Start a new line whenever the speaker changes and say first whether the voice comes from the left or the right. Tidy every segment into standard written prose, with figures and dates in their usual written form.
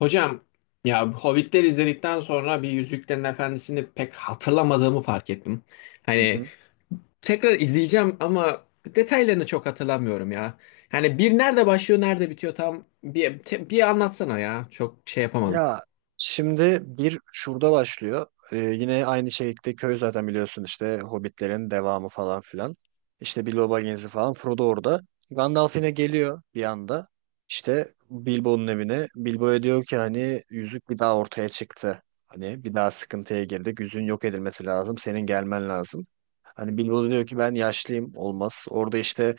left: Hocam ya Hobbitleri izledikten sonra bir Yüzüklerin Efendisi'ni pek hatırlamadığımı fark ettim.
right: Hı
left: Hani
right: hı.
left: tekrar izleyeceğim ama detaylarını çok hatırlamıyorum ya. Yani bir nerede başlıyor nerede bitiyor tam bir, bir anlatsana ya. Çok şey yapamadım.
right: Ya şimdi bir şurada başlıyor. Yine aynı şekilde köy zaten biliyorsun işte Hobbitlerin devamı falan filan. İşte Bilbo Baggins'i falan Frodo orada. Gandalf yine geliyor bir anda. İşte Bilbo'nun evine. Bilbo'ya diyor ki hani yüzük bir daha ortaya çıktı. Hani bir daha sıkıntıya girdik. Yüzüğün yok edilmesi lazım. Senin gelmen lazım. Hani Bilbo da diyor ki ben yaşlıyım olmaz. Orada işte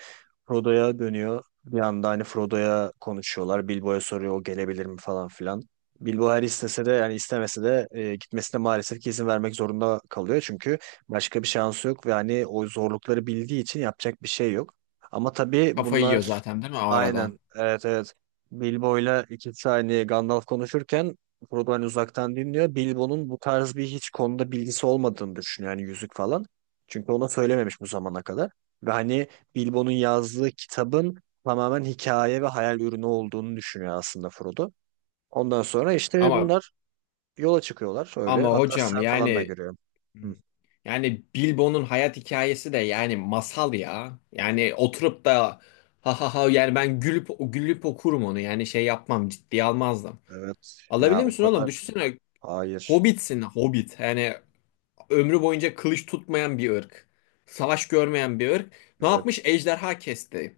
right: Frodo'ya dönüyor. Bir anda hani Frodo'ya konuşuyorlar. Bilbo'ya soruyor o gelebilir mi falan filan. Bilbao her istese de yani istemese de gitmesine maalesef ki izin vermek zorunda kalıyor. Çünkü başka bir şansı yok ve hani o zorlukları bildiği için yapacak bir şey yok. Ama tabii
left: Kafayı yiyor
right: bunlar.
left: zaten değil mi o arada?
right: Aynen, evet, evet. Bilbo'yla 2 saniye Gandalf konuşurken Frodo hani uzaktan dinliyor. Bilbo'nun bu tarz bir hiç konuda bilgisi olmadığını düşünüyor yani yüzük falan. Çünkü ona söylememiş bu zamana kadar. Ve hani Bilbo'nun yazdığı kitabın tamamen hikaye ve hayal ürünü olduğunu düşünüyor aslında Frodo. Ondan sonra işte
left: Ama
right: bunlar yola çıkıyorlar öyle.
left: ama
right: Hatta
left: hocam
right: sen falan da
left: yani.
right: görüyorum.
left: Hmm.
right: Hı.
left: Yani Bilbo'nun hayat hikayesi de yani masal ya. Yani oturup da ha ha ha yani ben gülüp gülüp okurum onu. Yani şey yapmam ciddiye almazdım.
right: Evet ya,
left: Alabilir
right: o
left: misin oğlum?
right: kadar.
left: Düşünsene
right: Hayır.
left: Hobbit'sin Hobbit. Yani ömrü boyunca kılıç tutmayan bir ırk. Savaş görmeyen bir ırk. Ne yapmış?
right: Evet.
left: Ejderha kesti.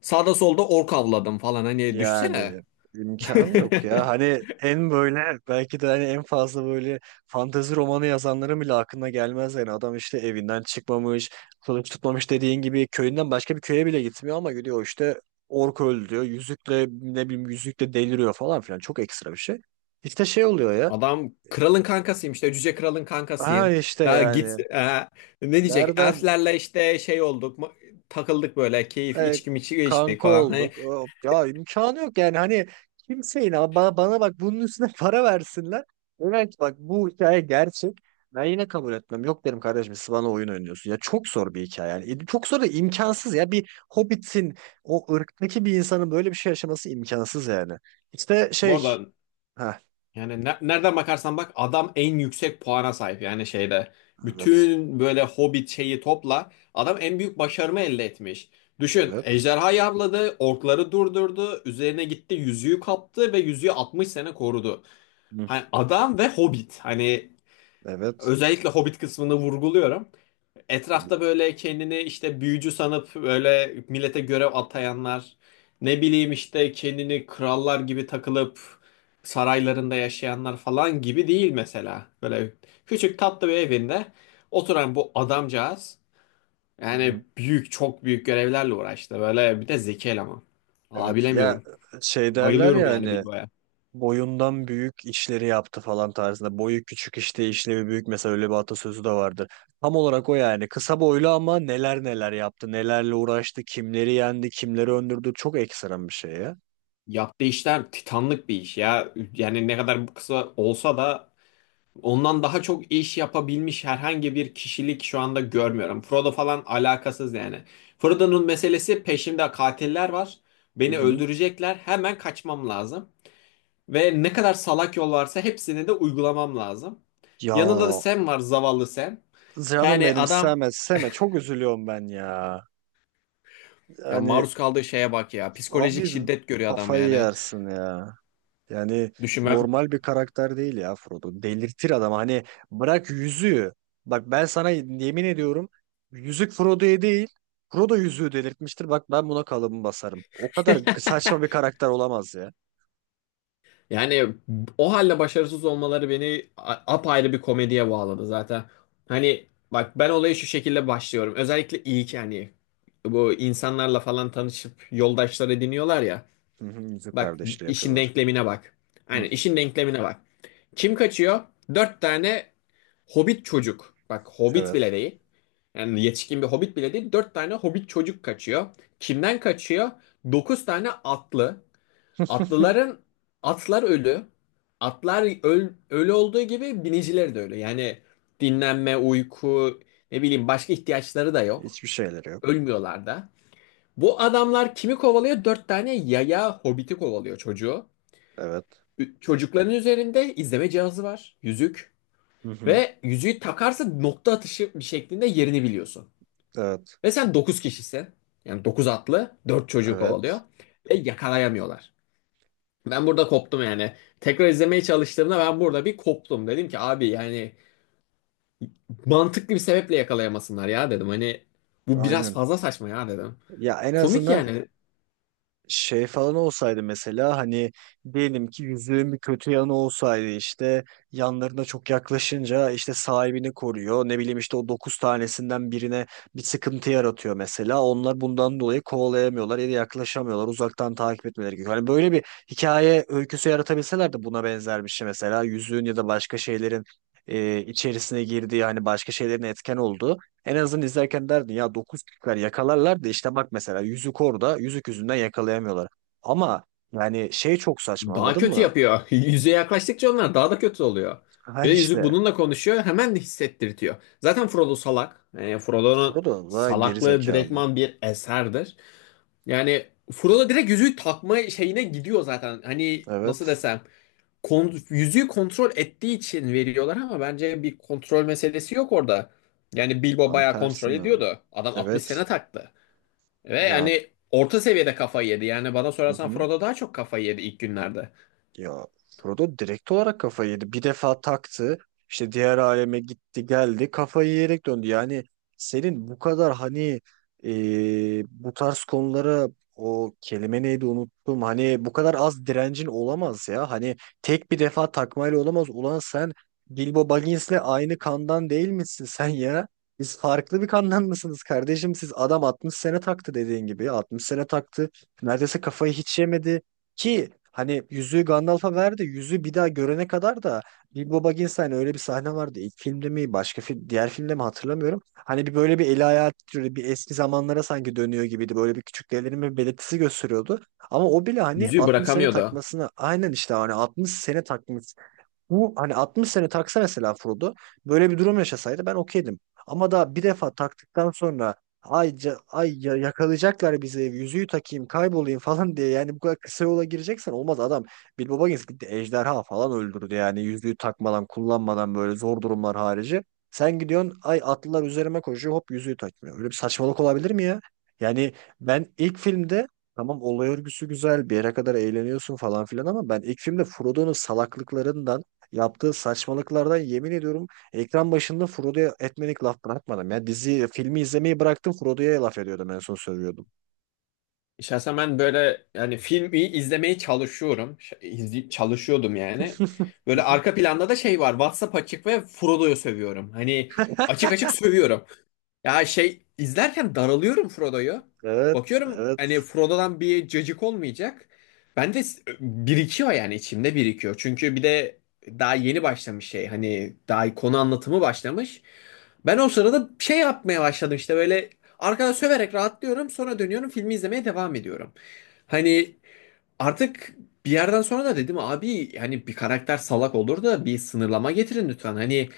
left: Sağda solda ork avladım falan. Hani düşünsene.
right: Yani imkanı yok ya. Hani en böyle belki de hani en fazla böyle fantezi romanı yazanların bile aklına gelmez yani. Adam işte evinden çıkmamış, kılıç tutmamış dediğin gibi köyünden başka bir köye bile gitmiyor ama gidiyor işte ork öldü diyor. Yüzükle ne bileyim yüzükle deliriyor falan filan. Çok ekstra bir şey. İşte şey oluyor ya.
left: Adam kralın kankasıyım işte cüce kralın
right: Ha
left: kankasıyım.
right: işte
left: Ha git
right: yani.
left: ha, ne diyecek?
right: Nereden
left: Elflerle işte şey olduk takıldık böyle keyif
right: e,
left: içki miçki içtik
right: kanka
left: falan. Hani
right: olduk. Ya imkanı yok yani hani kimseyin ama bana bak bunun üstüne para versinler. Evet, bak bu hikaye gerçek. Ben yine kabul etmem. Yok derim kardeşim, siz bana oyun oynuyorsun. Ya çok zor bir hikaye yani. Çok zor da imkansız ya. Bir Hobbit'in o ırktaki bir insanın böyle bir şey yaşaması imkansız yani. İşte
left: bu
right: şey.
left: arada
right: Ha,
left: yani nereden bakarsan bak adam en yüksek puana sahip yani şeyde.
right: evet.
left: Bütün böyle Hobbit şeyi topla adam en büyük başarımı elde etmiş. Düşün
right: Evet.
left: ejderhayı avladı, orkları durdurdu, üzerine gitti yüzüğü kaptı ve yüzüğü 60 sene korudu.
right: Hı.
left: Hani adam ve Hobbit hani
right: Evet.
left: özellikle Hobbit kısmını vurguluyorum.
right: Hı
left: Etrafta böyle kendini işte büyücü sanıp böyle millete görev atayanlar, ne bileyim işte kendini krallar gibi takılıp saraylarında yaşayanlar falan gibi değil mesela. Böyle küçük tatlı bir evinde oturan bu adamcağız yani
right: hı.
left: büyük çok büyük görevlerle uğraştı. Böyle bir de zeki eleman. Valla
right: Evet. Ya
left: bilemiyorum.
right: şey derler
left: Bayılıyorum yani
right: yani
left: Bilbo'ya.
right: boyundan büyük işleri yaptı falan tarzında. Boyu küçük işte işlevi büyük, mesela öyle bir atasözü de vardır. Tam olarak o yani. Kısa boylu ama neler neler yaptı. Nelerle uğraştı. Kimleri yendi. Kimleri öndürdü. Çok ekstrem bir şey ya.
left: Yaptığı işler titanlık bir iş ya. Yani ne kadar bu kısa olsa da ondan daha çok iş yapabilmiş herhangi bir kişilik şu anda görmüyorum. Frodo falan alakasız yani. Frodo'nun meselesi peşimde katiller var.
right: Hı
left: Beni
right: hı.
left: öldürecekler. Hemen kaçmam lazım. Ve ne kadar salak yol varsa hepsini de uygulamam lazım.
right: Ya
left: Yanında da Sam var, zavallı Sam.
right: canım
left: Yani
right: benim,
left: adam,
right: Seme Seme çok üzülüyorum ben ya.
left: ya
right: Yani
left: maruz kaldığı şeye bak ya. Psikolojik
right: abi
left: şiddet görüyor adam
right: kafayı
left: yani.
right: yersin ya. Yani
left: Düşünme,
right: normal bir karakter değil ya Frodo. Delirtir adam. Hani bırak yüzüğü. Bak ben sana yemin ediyorum yüzük Frodo'ya değil, Frodo yüzüğü delirtmiştir. Bak ben buna kalıbımı basarım. O kadar saçma bir karakter olamaz ya.
left: yani o halde başarısız olmaları beni apayrı bir komediye bağladı zaten. Hani bak ben olaya şu şekilde başlıyorum. Özellikle ilk hani bu insanlarla falan tanışıp yoldaşlar ediniyorlar ya.
right: Hı hı. Yüzük
left: Bak,
right: kardeşliği
left: işin
right: yapıyorlar.
left: denklemine bak.
right: Hı,
left: Hani işin denklemine bak. Kim kaçıyor? Dört tane hobbit çocuk. Bak, hobbit bile
right: evet.
left: değil. Yani yetişkin bir hobbit bile değil. Dört tane hobbit çocuk kaçıyor. Kimden kaçıyor? Dokuz tane atlı. Atlıların atlar ölü. Atlar ölü olduğu gibi biniciler de ölü. Yani dinlenme, uyku, ne bileyim başka ihtiyaçları da yok.
right: Hiçbir şeyleri yok.
left: Ölmüyorlar da. Bu adamlar kimi kovalıyor? Dört tane yaya hobiti kovalıyor, çocuğu.
right: Evet.
left: Çocukların üzerinde izleme cihazı var. Yüzük.
right: Hı hı.
left: Ve yüzüğü takarsa nokta atışı bir şeklinde yerini biliyorsun.
right: Evet.
left: Ve sen dokuz kişisin. Yani dokuz atlı, dört çocuğu kovalıyor.
right: Evet.
left: Ve yakalayamıyorlar. Ben burada koptum yani. Tekrar izlemeye çalıştığımda ben burada bir koptum. Dedim ki abi yani mantıklı bir sebeple yakalayamasınlar ya dedim. Hani bu biraz
right: Aynen.
left: fazla saçma ya dedim.
right: Ya en
left: Komik
right: azından
left: yani.
right: şey falan olsaydı mesela hani diyelim ki yüzüğün bir kötü yanı olsaydı işte yanlarına çok yaklaşınca işte sahibini koruyor. Ne bileyim işte o dokuz tanesinden birine bir sıkıntı yaratıyor mesela. Onlar bundan dolayı kovalayamıyorlar ya da yaklaşamıyorlar. Uzaktan takip etmeleri gerekiyor. Hani böyle bir hikaye öyküsü yaratabilseler de buna benzer bir şey mesela yüzüğün ya da başka şeylerin içerisine girdiği hani başka şeylerin etken olduğu en azından izlerken derdin ya 9 kişiler yakalarlar da işte bak mesela yüzük orada yüzük yüzünden yakalayamıyorlar. Ama yani şey çok saçma,
left: Daha
right: anladın
left: kötü
right: mı?
left: yapıyor. Yüzeye yaklaştıkça onlar daha da kötü oluyor.
right: Ha
left: Bir de yüzük
right: işte.
left: bununla konuşuyor. Hemen de hissettirtiyor. Zaten Frodo salak. Yani Frodo'nun
right: Frodo da geri
left: salaklığı
right: zekalı.
left: direktman bir eserdir. Yani Frodo direkt yüzüğü takma şeyine gidiyor zaten. Hani nasıl
right: Evet,
left: desem, yüzüğü kontrol ettiği için veriyorlar ama bence bir kontrol meselesi yok orada. Yani Bilbo
right: tam
left: bayağı kontrol
right: tersine.
left: ediyordu. Adam 60
right: Evet
left: sene taktı. Ve
right: ya.
left: yani orta seviyede kafayı yedi. Yani bana
right: Hı
left: sorarsan
right: hı.
left: Frodo daha çok kafayı yedi ilk günlerde.
right: Ya Frodo direkt olarak kafayı yedi. Bir defa taktı. İşte diğer aleme gitti geldi. Kafayı yiyerek döndü. Yani senin bu kadar hani, e, bu tarz konulara, o kelime neydi unuttum. Hani bu kadar az direncin olamaz ya. Hani tek bir defa takmayla olamaz. Ulan sen Bilbo Baggins'le aynı kandan değil misin sen ya? Biz farklı bir kandan mısınız kardeşim? Siz adam 60 sene taktı dediğin gibi. 60 sene taktı. Neredeyse kafayı hiç yemedi. Ki hani yüzüğü Gandalf'a verdi. Yüzüğü bir daha görene kadar da Bilbo Baggins hani öyle bir sahne vardı. İlk filmde mi başka film, diğer filmde mi hatırlamıyorum. Hani bir böyle bir eli ayağı titriyordu. Bir eski zamanlara sanki dönüyor gibiydi. Böyle bir küçük bir belirtisi gösteriyordu. Ama o bile hani
left: Yüzüğü
right: 60 sene
left: bırakamıyordu.
right: takmasına aynen işte hani 60 sene takmış, bu hani 60 sene taksa mesela Frodo böyle bir durum yaşasaydı ben okeydim. Ama da bir defa taktıktan sonra ay, yakalayacaklar bizi yüzüğü takayım kaybolayım falan diye yani bu kadar kısa yola gireceksen olmaz adam. Bilbo Baggins gitti ejderha falan öldürdü yani yüzüğü takmadan kullanmadan böyle zor durumlar harici. Sen gidiyorsun ay atlılar üzerime koşuyor hop yüzüğü takmıyor. Öyle bir saçmalık olabilir mi ya? Yani ben ilk filmde, tamam olay örgüsü güzel bir yere kadar eğleniyorsun falan filan, ama ben ilk filmde Frodo'nun salaklıklarından, yaptığı saçmalıklardan, yemin ediyorum ekran başında Frodo'ya etmelik laf bırakmadım. Ya dizi filmi izlemeyi bıraktım, Frodo'ya laf ediyordum en son söylüyordum.
left: Şahsen ben böyle yani filmi izlemeye çalışıyorum. Çalışıyordum yani.
right: Hı
left: Böyle
right: hı.
left: arka planda da şey var. WhatsApp açık ve Frodo'yu sövüyorum. Hani açık açık sövüyorum. Ya şey izlerken daralıyorum Frodo'yu.
right: Evet,
left: Bakıyorum
right: evet.
left: hani Frodo'dan bir cacık olmayacak. Ben de birikiyor yani içimde birikiyor. Çünkü bir de daha yeni başlamış şey. Hani daha konu anlatımı başlamış. Ben o sırada şey yapmaya başladım işte, böyle arkada söverek rahatlıyorum. Sonra dönüyorum, filmi izlemeye devam ediyorum. Hani artık bir yerden sonra da dedim abi hani bir karakter salak olur da bir sınırlama getirin lütfen. Hani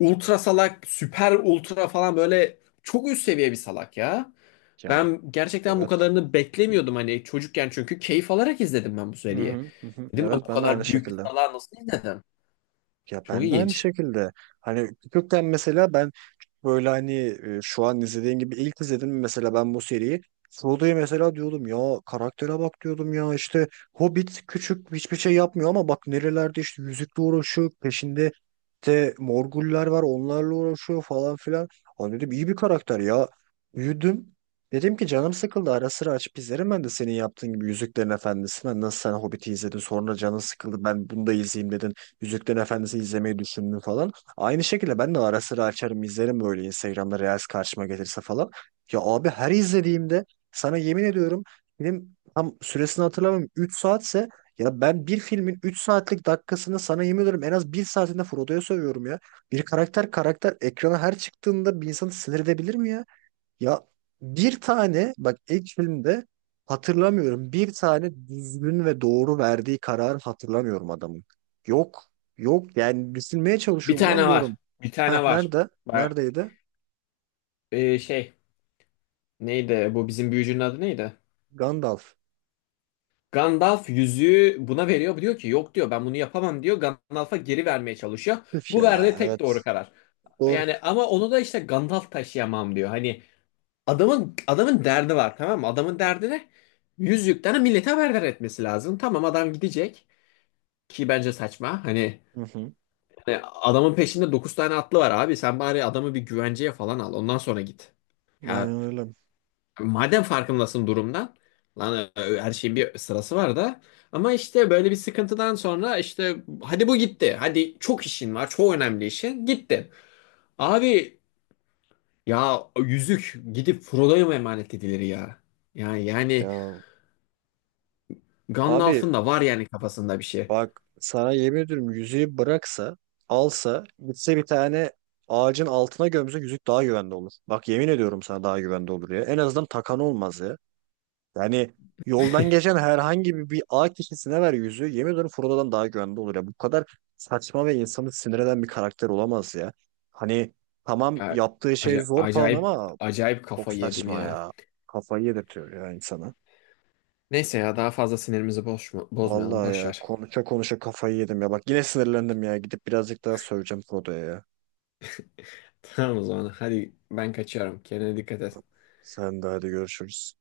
left: ultra salak, süper ultra falan böyle çok üst seviye bir salak ya.
right: Ya,
left: Ben gerçekten bu
right: evet.
left: kadarını beklemiyordum hani çocukken, çünkü keyif alarak izledim ben bu
right: Hı
left: seriyi.
right: hı, hı hı.
left: Dedim ben
right: Evet,
left: bu
right: ben de aynı
left: kadar büyük bir
right: şekilde.
left: salağı nasıl izledim?
right: Ya
left: Çok
right: ben de aynı
left: ilginç.
right: şekilde. Hani küçükken mesela ben böyle hani, şu an izlediğin gibi ilk izledim mesela ben bu seriyi. Frodo'ya mesela diyordum ya, karaktere bak diyordum ya işte Hobbit küçük hiçbir şey yapmıyor ama bak nerelerde işte yüzükle uğraşıyor, peşinde de Morgullar var onlarla uğraşıyor falan filan. Hani dedim iyi bir karakter ya. Büyüdüm. Dedim ki canım sıkıldı ara sıra açıp izlerim ben de senin yaptığın gibi Yüzüklerin Efendisi'ni. Hani nasıl sen Hobbit'i izledin sonra canın sıkıldı ben bunu da izleyeyim dedin. Yüzüklerin Efendisi izlemeyi düşündün falan. Aynı şekilde ben de ara sıra açarım izlerim böyle Instagram'da Reels karşıma gelirse falan. Ya abi her izlediğimde sana yemin ediyorum, film tam süresini hatırlamıyorum, 3 saatse ya ben bir filmin 3 saatlik dakikasını sana yemin ediyorum en az bir saatinde Frodo'ya sövüyorum ya. Bir karakter karakter ekrana her çıktığında bir insanı sinir edebilir mi ya? Ya bir tane bak ilk filmde hatırlamıyorum. Bir tane düzgün ve doğru verdiği kararı hatırlamıyorum adamın. Yok. Yok yani düşünmeye
left: Bir
right: çalışıyor ulan
left: tane var.
right: diyorum.
left: Bir
right: Ha,
left: tane var.
right: nerede?
left: Bak,
right: Neredeydi?
left: şey neydi, bu bizim büyücünün adı neydi?
right: Gandalf.
left: Gandalf yüzüğü buna veriyor. Diyor ki yok diyor, ben bunu yapamam diyor. Gandalf'a geri vermeye çalışıyor.
right: Üf
left: Bu
right: ya,
left: verdiği tek doğru
right: evet.
left: karar.
right: Doğru.
left: Yani ama onu da işte Gandalf taşıyamam diyor. Hani adamın derdi var, tamam mı? Adamın derdi ne? Yüzükten millete haberdar etmesi lazım. Tamam adam gidecek ki bence saçma. Hani,
right: Hı hı.
left: hani adamın peşinde 9 tane atlı var abi. Sen bari adamı bir güvenceye falan al. Ondan sonra git. Ya
right: Aynen öyle.
left: madem farkındasın durumdan. Lan her şeyin bir sırası var da. Ama işte böyle bir sıkıntıdan sonra işte hadi bu gitti. Hadi çok işin var. Çok önemli işin. Gitti. Abi ya yüzük gidip Frodo'ya mı emanet edilir ya? Yani
right: Ya. Abi
left: Gandalf'ın da var yani kafasında bir şey.
right: bak sana yemin ediyorum yüzüğü bıraksa alsa gitse bir tane ağacın altına gömse yüzük daha güvende olur. Bak yemin ediyorum sana, daha güvende olur ya. En azından takan olmaz ya. Yani yoldan geçen herhangi bir, A kişisine ver yüzü. Yemin ediyorum Frodo'dan daha güvende olur ya. Bu kadar saçma ve insanı sinir eden bir karakter olamaz ya. Hani tamam
left: Ya,
right: yaptığı şey zor falan
left: acayip
right: ama
left: acayip
right: çok
left: kafayı yedim
right: saçma
left: ya.
right: ya. Kafayı yedirtiyor ya insana.
left: Neyse ya daha fazla sinirimizi bozmayalım.
right: Vallahi
left: Boş
right: ya
left: ver.
right: konuşa konuşa kafayı yedim ya. Bak yine sinirlendim ya. Gidip birazcık daha söyleyeceğim Frodo'ya ya.
left: Tamam o zaman. Hadi ben kaçıyorum. Kendine dikkat et.
right: Sen de hadi görüşürüz.